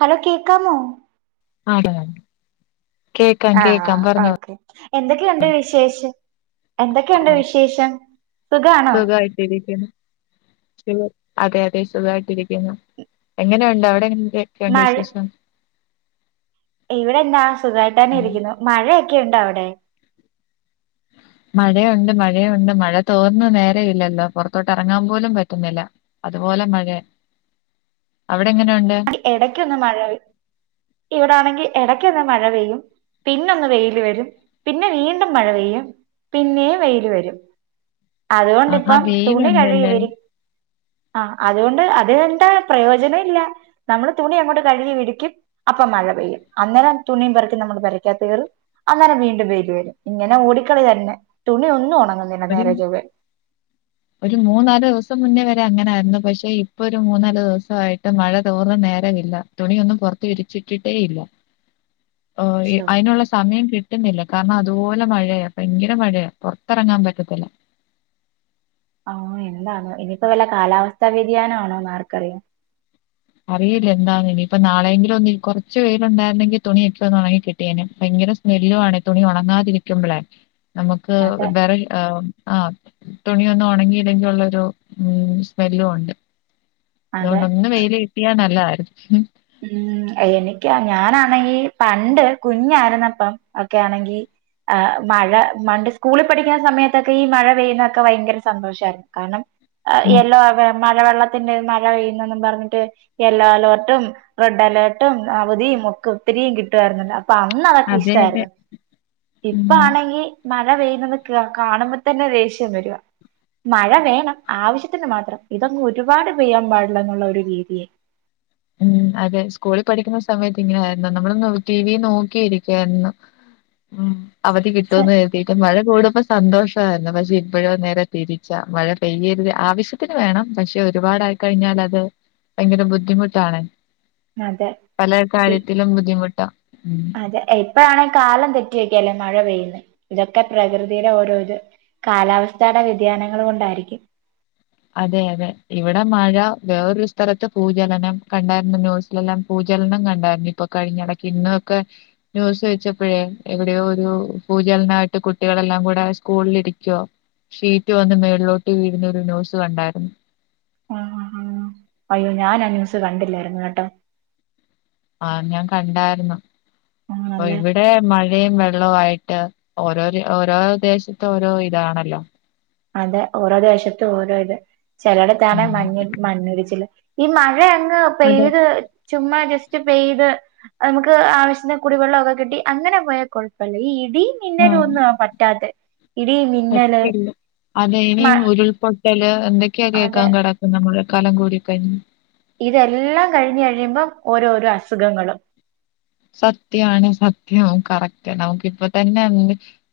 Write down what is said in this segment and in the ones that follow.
Hello കേക്കാമോ [unintelligible] കേക്കാം ആഹ് കേക്കാം പറഞ്ഞോ ഓക്കെ എന്തൊക്കെയുണ്ട് വിശേഷം. എന്തൊക്കെയുണ്ട് വിശേഷം. സുഖആണോ? പിന്നെ അതെ അതെ സുഖായിട്ടിരിക്കുന്നു എങ്ങനെഉണ്ട് അവിടെ എന് ക്കെ ക്കണ്ട് മഴ വിശേഷം. ഇവിടെ എന്താ സുഖായിട്ടന്നെ ഉം ഇരിക്കുന്നു മഴയൊക്കെ ഇണ്ട അവി ടെ മഴയുണ്ട് മഴയുണ്ട് മഴ തോർന്ന് നേര ഇല്ലല്ലോ പൊറത്തോട്ട് ഇറങ്ങാൻ പോലും പറ്റുന്നില്ല അതുപോലെ മഴയ അവിടെ എങ്ങനഉണ്ട്? ആങ്കി എടക്കൊന്ന് മഴപെയ് ഇവിടാണെങ്കി എടക്കൊന്ന് മഴ പെയ്യും പിന്ന ഒന്ന് വെയില് വരും പിന്നെ വീണ്ടും മഴ പെയ്യും പിന്നേം വെയില് വരും ആഹാ അതുകൊണ്ടിപ്പം തുണി വെയിലുണ്ടല്ലേ കഴുകിവിരി ആഹ് അതുകൊണ്ട് അത് എന്താ പ്രയോജനം ഇല്ല നമ്മള് തുണി അങ്ങോട്ട് കഴുകി വിരിക്കും അപ്പം മഴ പെയ്യും അന്നേരം തുണിയും പറക്കി നമ്മള് പേരക്കാത്ത് കേറും അന്നേരം വീണ്ടും വെയില് വരും ഇങ്ങനെ ഓടിക്കളി തന്നെ തുണി ഒന്നും ഒണ ഒരു നേരെ ചൊവ്വെ ഒരു മൂന്നാലു ദിവസം മുന്നേ വരെ അങ്ങനായിരുന്നു പക്ഷെ ഇപ്പൊ ഒരു മൂന്നാലു ദിവസ ആയിട്ട് മഴ തോർന്ന നേരമില്ല തുണിയൊന്നും പുറത്തു വിരിച്ചിട്ടിട്ടേ ഇല്ല ഓഹ് ഇ ശോ അയിനുള്ള സമയം കിട്ടുന്നില്ല കാരണം അതുപോലെ മഴയ പയങ്കര മഴയ പൊറത്തെറങ്ങാൻ പറ്റത്തില്ല ആഹ് എന്താണോ ഇനിയിപ്പോ വല്ല കാലാവസ്ഥാ വ്യതിയാനം ആണോന്ന് ആർക്കറിയാം അറിയില്ല എന്താന്ന് ഇനിയിപ്പ നാളെങ്കിലും ഒന്ന് കൊറച്ചു വേയിലൊ ണ്ടായിരുന്നെങ്കി തുണിയൊക്കെ ഒന്ന് ഉണങ്ങി കിട്ടിയേനെ ഭയങ്കര സ്മെല്ലു ആണ് തുണി ഒണങ്ങാതിരിക്കുമ്പഴെ നമുക്ക് അതെ വേറെ ആഹ് ആ തുണിയൊന്നും ഉണങ്ങിയില്ലെങ്കി ഒള്ളരു ഉ സ്മെല്ലും ഉണ്ട് അതെ അതോണ്ട് ഒന്ന് വെയില് നല്ലതാരുന്നു ഉം എനിക്ക് ഞാനാണെങ്കി പണ്ട് കുഞ്ഞാരുന്നപ്പം ഒക്കെ ആണെങ്കി ആ മഴ മണ്ട് സ്കൂളി പഠിക്കുന്ന സമയത്തൊക്കെ ഈ മഴ പെയ്യുന്നക്കെ വയങ്കര സന്തോഷായിരുന്നു കാരണം ഉം. എല്ലോ ആവ് മഴവെള്ള ത്തിന്റെ മഴ പെയ്യുന്നന്നും പറഞ്ഞിട്ട് എല്ലോ അലോർട്ടും റെഡ് അലേർട്ടും അവധിയും ഒക്കെ ഒത്തിരീം കിട്ടുആയിരുന്നല്ലോ അപ്പ അന്ന് അതൊക്കെ അതെ അതെ. ഇഷ്ട്ടായിരുന്നു. ഉം ഇപ്പ ആണെങ്കി മ മഴ പെയ്യുന്നന്ന് കാണുമ്പോൾ തന്നെ ദേഷ്യം വരിക മഴ വേണം ആവശ്യത്തിന് മാത്രം ഇതങ്ങ് ഒരുപാട് പെയ്യാൻ പാടില്ല എന്നുള്ള ഒരു രീതിയായി ഉം അതെ സ്കൂളിൽ പഠിക്കുന്ന സമയത്ത് ഇങ്ങനെ ആയിന്ന നമ്മള ടി വി നോക്കിയിരിക്കായിരുന്നു ഉം അവധി കിട്ടോ ഛെ എന്ന് കരുതിയിട്ടും മഴ കൂടുപ്പ സന്തോഷമായിരുന്നു പക്ഷെ ഇപ്പോഴും നേരെ തിരിച്ച മഴ പെയ്യരുത് ആവശ്യത്തിന് വേണം പക്ഷെ ഒരുപാട ആയി കഴിഞ്ഞാ അത് ഭയങ്കര ബുദ്ധിമുട്ട് ട്ടാണ് അതെ പല കാര്യത്തിലും ബുദ്ധിമുട്ട് അതെ ഇപ്പഴാണെങ്കി കാലം തെറ്റിയൊക്കെയല്ലേ മഴ പെയ്യും ഇതൊക്കെ പ്രകൃതിയുടെ ഓരോരു കാലാവസ്ഥയുടെ വ്യതിയാനങ്ങൾ കൊണ്ടായിരിക്കും അതെ അതെ ഇവിടെ മഴ വേറൊരു സ്ഥലത്ത് ഭൂചലനം കണ്ടായിരുന്നു ന്യൂസിലെല്ലാം ഭൂചലനം കണ്ടായിരുന്നു ഇപ്പൊ കഴിഞ്ഞ ഇടക്ക ഇന്നൊക്കെ ന്യൂസ് വെച്ചപ്പോഴേ എവിടെയോ ഒരു ഭൂചലനയിട്ട് കുട്ടികളെല്ലാം കൂടെ സ്കൂളിലിരിക്കുവോ ഷീറ്റ് വന്ന് മേളിലോട്ട് വീഴുന്ന ഒരു ന്യൂസ് കണ്ടായിരുന്നു അ് ഞാനാ ന്യൂസ് കണ്ടില്ലായിരുന്നു കേട്ടോ ആ ഞാൻ കണ്ടായിരുന്നു ഉം അപ്പൊ നല്ല ഇവിടെ മഴയും വെ ആയിട്ട് ഓരോ ഓരോ ദേശത്ത ഓരോ ഇതാണല്ലോ അതെ ഓരോ ദേശത്തും ഓരോ ഇത് ചിലടത്താണ് ഉം മഞ്ഞ മണ്ണിടിച്ചില് ഈ മഴ എ ത് അതെ പെയ്ത് ചുമ്മാ ജസ്റ്റ് പെയ്ത് നമുക്ക് ആവശ്യാത്തീന് കുടിവെള്ളമൊക്കെ കിട്ടി അങ്ങനെ പോയ കുഴപ്പല്ല ഈ ഇടീ ആഹ് മിന്നലൊന്നും ആ പറ്റാത്ത ഇടീ മിന്നല് അത മ ഇനിയും ഉരുൾപൊട്ട ഹലോ എന്തൊക്കെയാ കേക്കാ അതെ കിടക്ക നമ്മള് കലം കോരി കഞ്ഞ് ഇതെല്ലാം കഴിഞ്ഞ് കഴിയുമ്പം ഓരോരോ അസുഖങ്ങളും സത്യാണ് സത്യം കറക്റ്റ് നമുക്ക് ഇപ്പൊ തന്നെ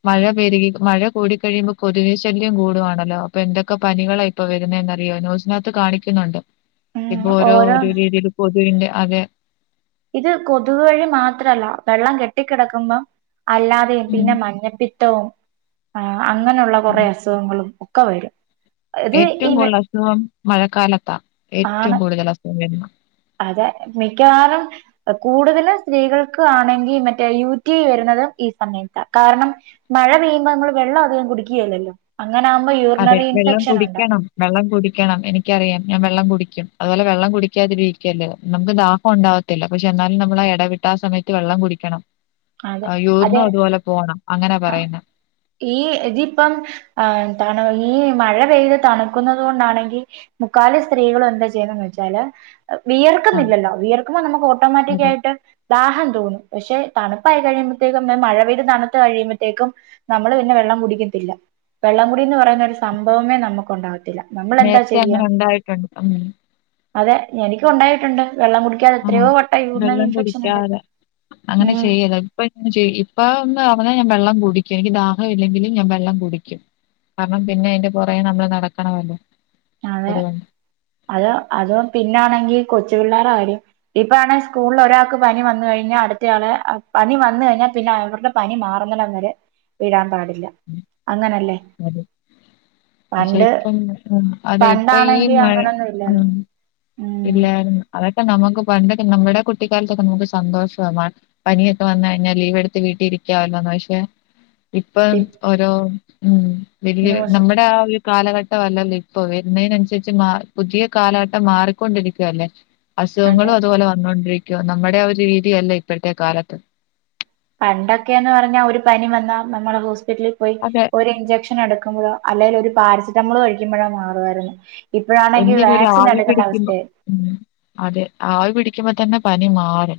മഴ പെരുകി മഴ കൂടി കഴിയുമ്പോ കൊതുക് ശല്യം കൂടുവാണല്ലോ അപ്പൊ എന്തൊക്കെ പനികളാ ഇപ്പൊ വരുന്നെന്നറിയോ ന്യൂസിനകത്ത് കാണിക്കുന്നുണ്ട് ഇപ്പൊ ഉം ഓരോ ഓരോ ഓരോന്ന് രീതിയിൽ കൊതുകിന്റെ അതെ ഇത് കൊതുക് വഴി മാത്രല്ല വെള്ളം കെട്ടിക്കിടക്കുമ്പം അല്ലാതെയും ഉം പിന്നെ മഞ്ഞപ്പിത്തവും ആ അങ്ങനെയുള്ള കുറെ അസുഖങ്ങളും ഒക്ക വരും ഇത് ഈ ഏറ്റവും കൂടുതൽ അസുഖം മഴക്കാലത്താ ഏറ്റവും ആണ് കൂടുതൽ അസുഖം വുന്ന അതെ മിക്കവാറും കൂടുതലും സ്ത്രീകൾക്ക് ആണെങ്കി മറ്റേ യുറ്റി വരുന്നതും ഈ സമയത്താ കാരണം മഴ പെയ്യുമ്പോ നമ്മൾ വെള്ളം അധികം കുടിക്കുകയില്ലല്ലോ അതെ വെള്ളം കുടിക്കണം വെള്ളം കുടിക്കണം എനിക്കറിയാം ഞാൻ വെള്ളം ടിക്കും അതുപോലെ വെള്ളം കുടിക്കാതിരിക്കലും നമുക്കു ദാഹം ഉണ്ടാവാതില്ല പക്ഷേ എന്നാലും നമ്മൾ ഇടവിട്ട് ആ സമയത്ത് വെള്ളം കുടിക്കണം. അതെ ആഹ് അതെ യൂറിനും അതുപോലെ പോണം. അങ്ങനാ അ പറയുന്നെ. ഈ ഇതിപ്പം ആ എന്താ ഈ മഴ പെയ്ത് തണുക്കുന്നുന്നത് കൊണ്ടാണെങ്കി മുക്കാലും സ്ത്രീകളെ എന്താ ചെയ്യുന്നതെന്ന് വെച്ചാല് ആഹ് വിയർക്കുന്നില്ലല്ലോ വിയർക്കുമ്പോ നമുക്ക് അതെ. ഓട്ടോമാറ്റിക്കായിട്ട് ദാഹം തോന്നും പക്ഷെ തണുപ്പായി കഴിയുമ്പോഴത്തേക്കും മഴ പെയ്ത് തണുത്ത് കഴിയുമ്പഴത്തേക്കും നമ്മള് പിന്നെ വെള്ളം കുടിക്കത്തില്ല വെള്ളം കുടിന്ന് പറയുന്ന ഒരു സംഭവമേ നമുക്ക് ഉണ്ടാവത്തില്ല. നേരത്തെ അങ്ങനെ ഉണ്ടായിട്ടുണ്ട് ഉ അതെ എനിക്കും ഉണ്ടായിട്ടുണ്ട് വെള്ളം കുടിക്കാെതെ ആഹ്. എത്രയോ വട്ട യൂറിനൽ ഇൻഫെക്ഷൻ ഉണ്ട് ചെയ്യല്ല ഇപ്പ ഇപ്പ ഒന്ന് അവനെ വെള്ളം കുടിക്കും എനിക്ക് ദാഹ ഇല്ലെങ്കിലും ഞാൻ വെള്ളം കുടിക്കും കാരണം പിന്നെ അതിന്റെ പുറേ നമ്മള് നടക്കണമല്ലേ. അതെ അത് അതും പിന്നൊണെങ്കിൽ കൊച്ച് പിള്ളേരുടെ കാര്യം ഇപ്പ ആണെ സ്കൂളിൽ ഒരാൾക്ക് പനി വന്ന കഴിഞ്ഞാൽ അടുത്തയാളെ അ പനി വന്നു കഴിഞ്ഞാൽ പിന്നെ അവരുടെ പനി മാറുന്നിടം വരെ വരാൻപാടില്ല അങ്ങനെല്ല അത പക്ഷെ ഇപ്പം [unintelligible] പണ്ടാണെങ്കി അങ്ങനൊന്നും ഇല്ലരുന്നു. ഇല്ലരുന്നു അതെ പണ്ടത്തെ നമുക്ക്പണ്ടൊെ നമ്മുടെ കുട്ടിക്കാലത്തൊക്കെ നമുക്ക് സന്തോഷ പനിയൊക്കെ വന്ന് കഴിഞ്ഞാൽ ലീവ് എടുത്ത് വീട്ടി ഇരിക്കാവല്ലോന്ന് പക്ഷെ, ഇപ്പം ഓരോ ഉം വല്യയ ന്യൂസ് നമ്മുടെ ആ ഒ കാലഘട്ടമല്ലല്ലോ ഇപ്പൊ വരുന്നതിനനുസരിച്ച് മാ പുതിയ കാലഘട്ടം മാറി. കൊണ്ടിരിക്കുവല്ലേ അതെ അസുഖങ്ങളും അതുപോലെ വന്നുകൊണ്ടിരിക് നമ്മുടെ ആ ഒരു രീതിയല്ലേ ഇപ്പോഴത്തെ കാലത്ത്. പണ്ടൊക്കെയന്ന് പറഞ്ഞാ ഒരു പനി വന്നാ നമ്മ ഹോസ് ഹസ്പിറ്റലിൽ പോയി അതെ ഒരു ഇഞ്ചെക്ഷൻ എടുക്കുമ്പോഴോ അല്ലെല് ഒരു പാരസെറ്റമോൾ കഴിക്കുമ്പോഴാ മാറായിരുന്നു എന്തിനതിനരു ആവി പിടിക്കുമ്പം അതെ ആവി പിടി മ്പ തന്നെ പനി മാറി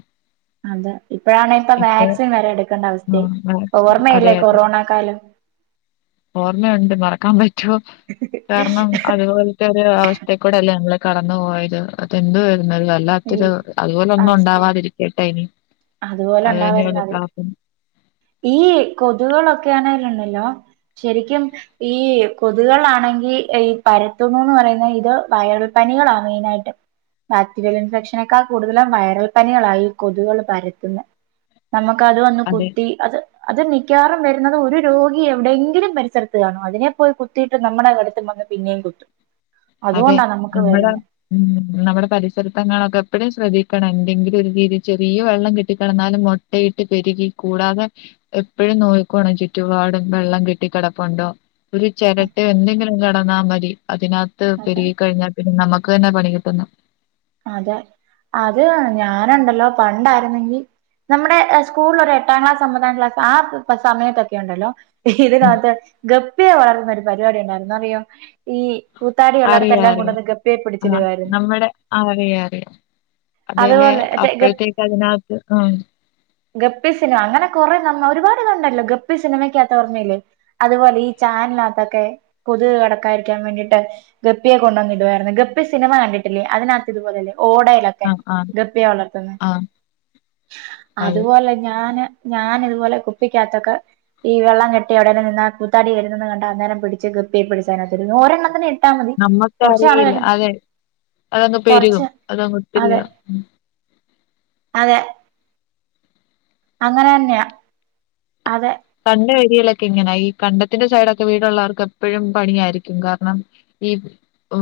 അതെ ഇപ്പഴാാണ് ഇപ്പൊ വാക്സിൻ വരെ എടുക്കേണ്ട അവസ്ഥയ ആഹ് വാക്സിൻ അതെ ഓർമ്മയല്ലേ അതെ കൊറോണ കാലം ഓർമ്മയുണ്ട് മറക്കാൻ പറ്റോ? ഹ അവസ്ഥക്കൂടെല്ലേ ഞങ്ങൾ കടന്നു പോയത് അതെന്തു ഈ വല്ലാത്തൊരു അതുപോലെ ഒന്നും ഉണ്ടാവാതിരിക്കട്ടെ ഇനി അത് തന്നെയാണ് അതുപോലൊണ്ടാവോരുന്നാള് പ്രാർത്ഥന ഈ കൊതുകുകളൊക്കെയാണെ ണ്ടല്ലോ ശരിക്കും ഈ കൊതുകുകളാണെങ്കി ഈ പരത്തുന്നുന്ന് പറയുന്നത് ഇത് വൈറൽ പനികളാണ് മെയിനായിട്ട് ബാക്ടീരിയൽ ഇൻഫെക്ഷനൊക്കെ കൂടുതലും വൈറൽ പനികളാ ഈ കൊതുകള് പരത്തുന്നെ നമുക്ക് അത് വന്ന് അതെ കുത്തി അത് അത് മി ക്കാറും വരുന്നത് ഒരു രോഗി എവിടെയെങ്കിലും പരിസരത്ത് കാണും അതിനെ പോയി കുത്തിയിട്ട് നമ്മുടെ അടുത്ത് വന്ന് പിന്നേം കുത്തും അതെ അതുകൊണ്ടാ നമുക്ക് നമ്മടെ വരുന്നെ ഉം നമ്മടെ പരിസരത്തെങ്ങാ ഒക്കെ എപ്പഴും ശ്രദ്ധിക്ക ക്കണങ്കിഎന്തെങ്കിലും ഒരു രീതിയിൽ ചെറിയ വെള്ളം കെട്ടി കെടന്നാലും മൊട്ടയിട്ട് പെരുകി കൂടാതെ എപ്പഴും നോക്കിക്കോണം ചുറ്റുപാടും വെള്ളം കെട്ടിക്കെടപ്പുണ്ടോ ഒരു ചെരട്ടയോ എന്തെങ്കിലും കാ ടന്നാ മതി അതിന തൊ അത് പിരി കഴിഞ്ഞാ പിന്നെ നമക്ക് ക്കന്നെ പണി കിട്ടുന്നു ഉണ്ടല്ലോ പണ്ടായിരുന്നെങ്കി നമ്മുടെ സ്കൂളിൽ ഒരു എട്ടാം ക്ലാസ് ഒമ്പതാം ക്ലാസ് ആ സമയത്തൊക്കെ ഉണ്ടല്ലോ ഉം ഇതിനാത്ത് ഗൗ പിയെ വളർന്നുന്ന ഒരു പരിപാടി ഉണ്ടായിരുന്നു അറിയോ ഈ കൂത്താടി അറിയാം ഉള്ളടത്തെല്ലാം അറിയാം കൊണ്ടുവന്ന് ഗപ്പിയെ പിടിച്ചിടുവായിരുന്നു അറിയ അറിയാം അതേലെ അതുപോലെ അപ്പഴത്തേക്ക് അതിനകത്ത് ആ ഗപ്പി സിനിമ അങ്ങനെ കൊറേ നമ്മ ഒരുപാട് ഇത്ണ്ടല്ലോ ഗപ്പി സിനിമയ്ക്കകത്ത് ഓർമ്മയില്ലേ അതുപോലെ ഈ ചാനലകത്തൊക്കെ കൊതുക് കടക്കായിരിക്കാൻ വേണ്ടിട്ട് ഗപ്പിയെ കൊണ്ടങ്ങിടുവായിരുന്നു ഗപ്പി സിനിമ കണ്ടിട്ടില്ലേ അതിന ഇതുപോലല്ലെ ഓടയിലൊക്കെ ആ ആ ഗപ്പിയെ വളർത്തുന്നെ ആ അതെ അതുപോലെ ഞാന് ഞാൻ ഇതുപോലെ കുപ്പിക്കകത്തൊക്കെ ഈ വെള്ളം കെട്ടി എവിടേലും നിന്നാ കൂത്താടി വരുന്നെന്ന് കണ്ടാ അന്നേരം പിടിച്ച് ഗപ്പിയെ പിടിച്ചതിനകത്ത് ഇടും ഒരെണ്ണത്തിനെ ഇട്ടാ മതി നമ്മക്ക് കുറച്ച് നാള് അറിയില്ല കഴി അതെ അതെ പെരുകും കുറച്ച് അത് അതെ അങ്ങോത്തിരിയാ ഉം അതെ അങ്ങനെന്നെയാ അതെ കണ്ട വരികളൊക്കെ ഇങ്ങനെ ഈ കണ്ടത്തിന്റെ സൈഡൊക്കെ വീടുള്ളവർക്ക് എപ്പോഴും പണിയായിരിക്കും കാരണം ഈ ഊ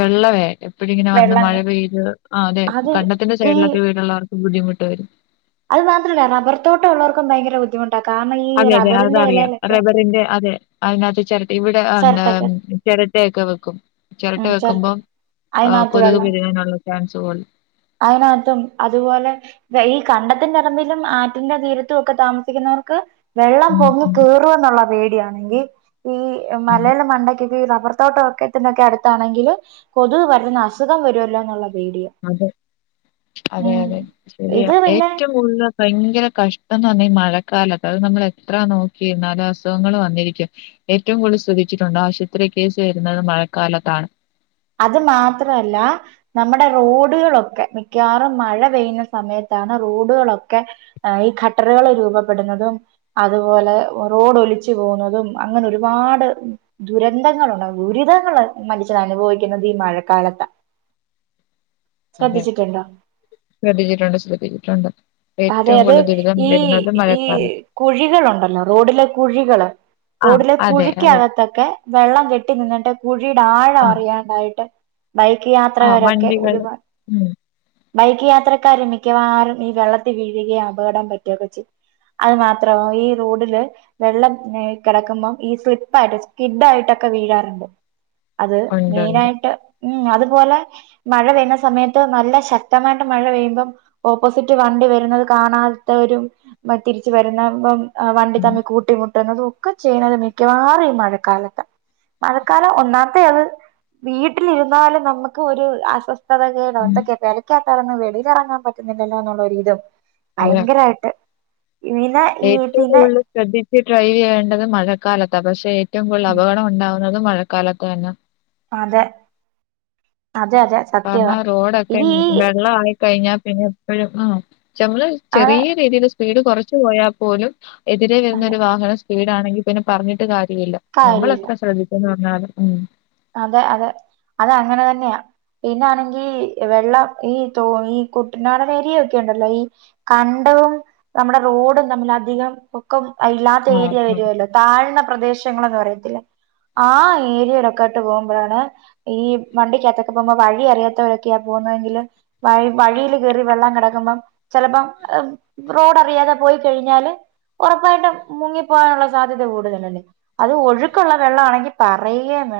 വെള്ളവേ ഇപ്പോഴിങ്ങനെ വന്ന് വെള്ളം മഴ പെയ്ത് ആ അതെ അത് കണ്ടത്തിന്റെ ഈ സൈഡിലൊക്കെ വീടുള്ളവർ ബുദ്ധിമുട്ട് വരും അത് മാത്രല്ല റബർത്തോട്ട ഉള്ളർക്കും ഭയങ്കര ബുദ്ധിമു അതെ അതെ അതറിയാം റബ്ബറിന്റെ അതെ അതിനകത്ത് ചെരട്ടയും ഇവിട അ ഉം ചിരട്ടക്കെ ഉം ചെരട്ടയൊക്കെ വെക്കും ചെരട്ട ഉം ചിരട്ട വെക്കുമ്പോം ആ അതിനകത്ത് കൊതുക് വെള്ളം പിരികാനൊള്ള [unintelligible] അതിനകത്തും അതുപോലെ ഈ കണ്ടത്തിന്റെറമ്പിലും ആറ്റിൻന്റെ തീരത്തൊക്കെ താമസിക്കുന്നവർക്ക് വെള്ളം ഉം പൊങ്ങി ഉം കേറോന്നുള്ള പേടി ടി ആണെങ്കി ഈ ആ മലേല മണ്ണാക്കെ ഈ റബർ തോട്ടം ഒക്കത്തിനൊക്കെ അടുത്താണെങ്കിൽ കൊതുവ വരുന്ന അസുഖം വരുമല്ലോ എന്നുള്ളത് വീഡിയോ അതെ അതെ അതെ ശരിയാ പിന്നെ ഏറ്റവും കുടുതല് ഭയങ്കര കഷ്ട ഇന്ന് പറഞ്ഞഈ മഴക്കാലത്ത് അത് നമ്മൾ എത്ര നോക്കിയിരുന്നാലും അസുഖങ്ങൾ വന്നിരിക്കും ഏറ്റവും കൂടുതൽ ശ്രദ്ധിച്ചിട്ടുണ്ട് ആശുപത്രി കേസ് വരുന്നത് മഴക്കാലത്താണ് അത് മാത്രല്ല നമ്മുടെ റോഡുകളൊക്കെ മിക്കവാറും മഴ പെയ്യുന്ന സമയത്താണ് റോഡുകളൊക്കെ ഈ ഖട്ടറുകൾ രൂപപ്പെടുന്നതും അതുപോലെ റോഡ ഒലിച്ചു പോകുന്നതും അങ്ങനെ ഒരുപാട് ദുരന്തങ്ങളുണ്ട് ദുരിതങ്ങൾ മരിച്ചത് അനുഭവിക്ക ക്കുന്നത് ഈ മഴക്കാലത്ത അതെ ശ്രദ്ധിച്ചിട്ടുണ്ട് ശ്രദ്ധിച്ചിട്ടുണ്ട് അതെ ഏറ്റവും അത് കൂടുതൽ ദുരിതം ഈ വരുന്നത് ഈ മഴക്കാലത്ത്. കുഴികളുണ്ടല്ലോ റോഡിലെ കുഴികള് ആ, റോഡിലെ അതെ, അതെ. കുഴിക്കകത്തൊക്കെ വെള്ളം കെട്ടി നിന്നിട്ട് കുഴിയുടെ ആഴം ആ, അറിയാണ്ടായി ട്ട് ബൈക്ക് ആ യാത്രകാരൊക്കെ വണ്ടികള് ഒരുപാട് ഉം. ബൈക്ക് യാത്രക്കാരും മിക്കവാറും ഈ വെള്ള വീഴുക അപകടം പറ്റുകക്കെ അത് മാത്ര ഈ റോഡില് വെള്ളം കിടക്കുമ്പം ഈ സ്ലിപ്പായിട്ട് സ്കിഡ് ആയിട്ടൊക്കെ വീഴാറുണ്ട് അത് ഉണ്ട്, മെയിന ഉണ്ട്. ആായിട്ട് ഉം അത് പോലെ മഴ പെയുന്ന സമയത്ത് നല്ല ശക്തമായിട്ട് മഴ പെയ്യുമ്പ ഓപ്പോസിറ്റ് വണ്ടി വരു നത് കാണാത്തവരും തിരിച്ച് വരുന്ന [unintelligible] ആ വണ്ടി ഉം, തമ്മി കൂട്ടി മുട്ടി കിട്ടുന്നതും ഒക്കെ ചെയ്യ്ണത് മിക്കവാറും ഈ മഴക്കാലത്ത മഴക്കാലം ഒന്നാത്തെ അത് വീട്ടിലിരുന്നാലും നമുക്ക് ഒരു അസ്വസ്ഥ [unintelligible] ഉം. [unintelligible] വെളിയില ഇറങ്ങാൻ പറ്റുന്നില്ലല്ലോ എന്നുള്ളൊ ഒരിതും അതെ. ഭയങ്കരായിട്ട് പിന്നെ ഈ ഏറ്റവും പിന്നെ കൂടുതൽ ശ്രദ്ധിച്ച് ഡ്രൈവ് ചെയ്യേണ്ടത് മഴക്കാലത്ത് ത പക്ഷെ ഏവും ഉം കൂട്തൽപകട ഉണ്ടാവു തും മഴക്കാലത്ത് തന്ന അതെ അതെ അതെ സത്യ ഇത് ഈ കഴിഞ്ഞാ പിന്നെ എപ്പോഴും ആ നമ്മള് ആ ചെറിയ രീതിയില് സ്പീട് കുറച്ച് പോയാൽ പോലും എതിരെ അതെ വരുന്നരു വാഹനം വീടാണെങ്കി പിന്നെ പറഞ്ഞിട്ട് കാ [unintelligible] കാര്യമില്ല നമ്മളെത്ര ശ്രമിക്കുന്നു അ അത്‌ ഉം അതെ അതെ അത അങ്ങനെ തന്നെയാ പിന്നാണെങ്കി വെള്ളം ഈ ത ഈ കുട്ടനാടം ഏരിയൊക്കെ ഉണ്ടല്ലോ ഈ കണ്ടവും നമ്മുടെ റോഡും തമ്മിൽ അധികം പൊക്കം ഇല്ലാത്ത ആഹ് ഏരിയ ഉം വരുവല്ലോ താഴ്ന്ന പ്രദേശങ്ങളന്ന് പറയത്തില്ലേ ആഹ് ഏരിയയുടെക്കെ പോകുമ്പോഴാണ് ഈ വണ്ടിക്കത്തൊക്കെ പോകുമ്പോ വഴി അറിയാത്തവരൊക്കെയ പോകുന്നതെങ്കില് വഴ വഴിയിൽ കേറി വെള്ളം കിടക്കുമ്പം ചിലപ്പോം റോഡ് അറിയാതെ പോയി കഴിഞ്ഞാല് ഉറപ്പായിട്ടും മുങ്ങിപ്പോകാനുള്ള സാധ്യത കൂടുതലല്ലേ അത് ഒഴുക്കുള്ള വെള്ള ആണെങ്കിൽ പറയ്യേ വേ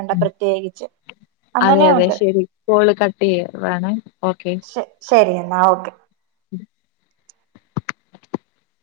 അതെ അതെ ശരി കോള് കട്ട് ചെയ്യുവാണ് ഓക്കെ. ശ ശരി എന്നാ ഓക്കെ. [unintelligible]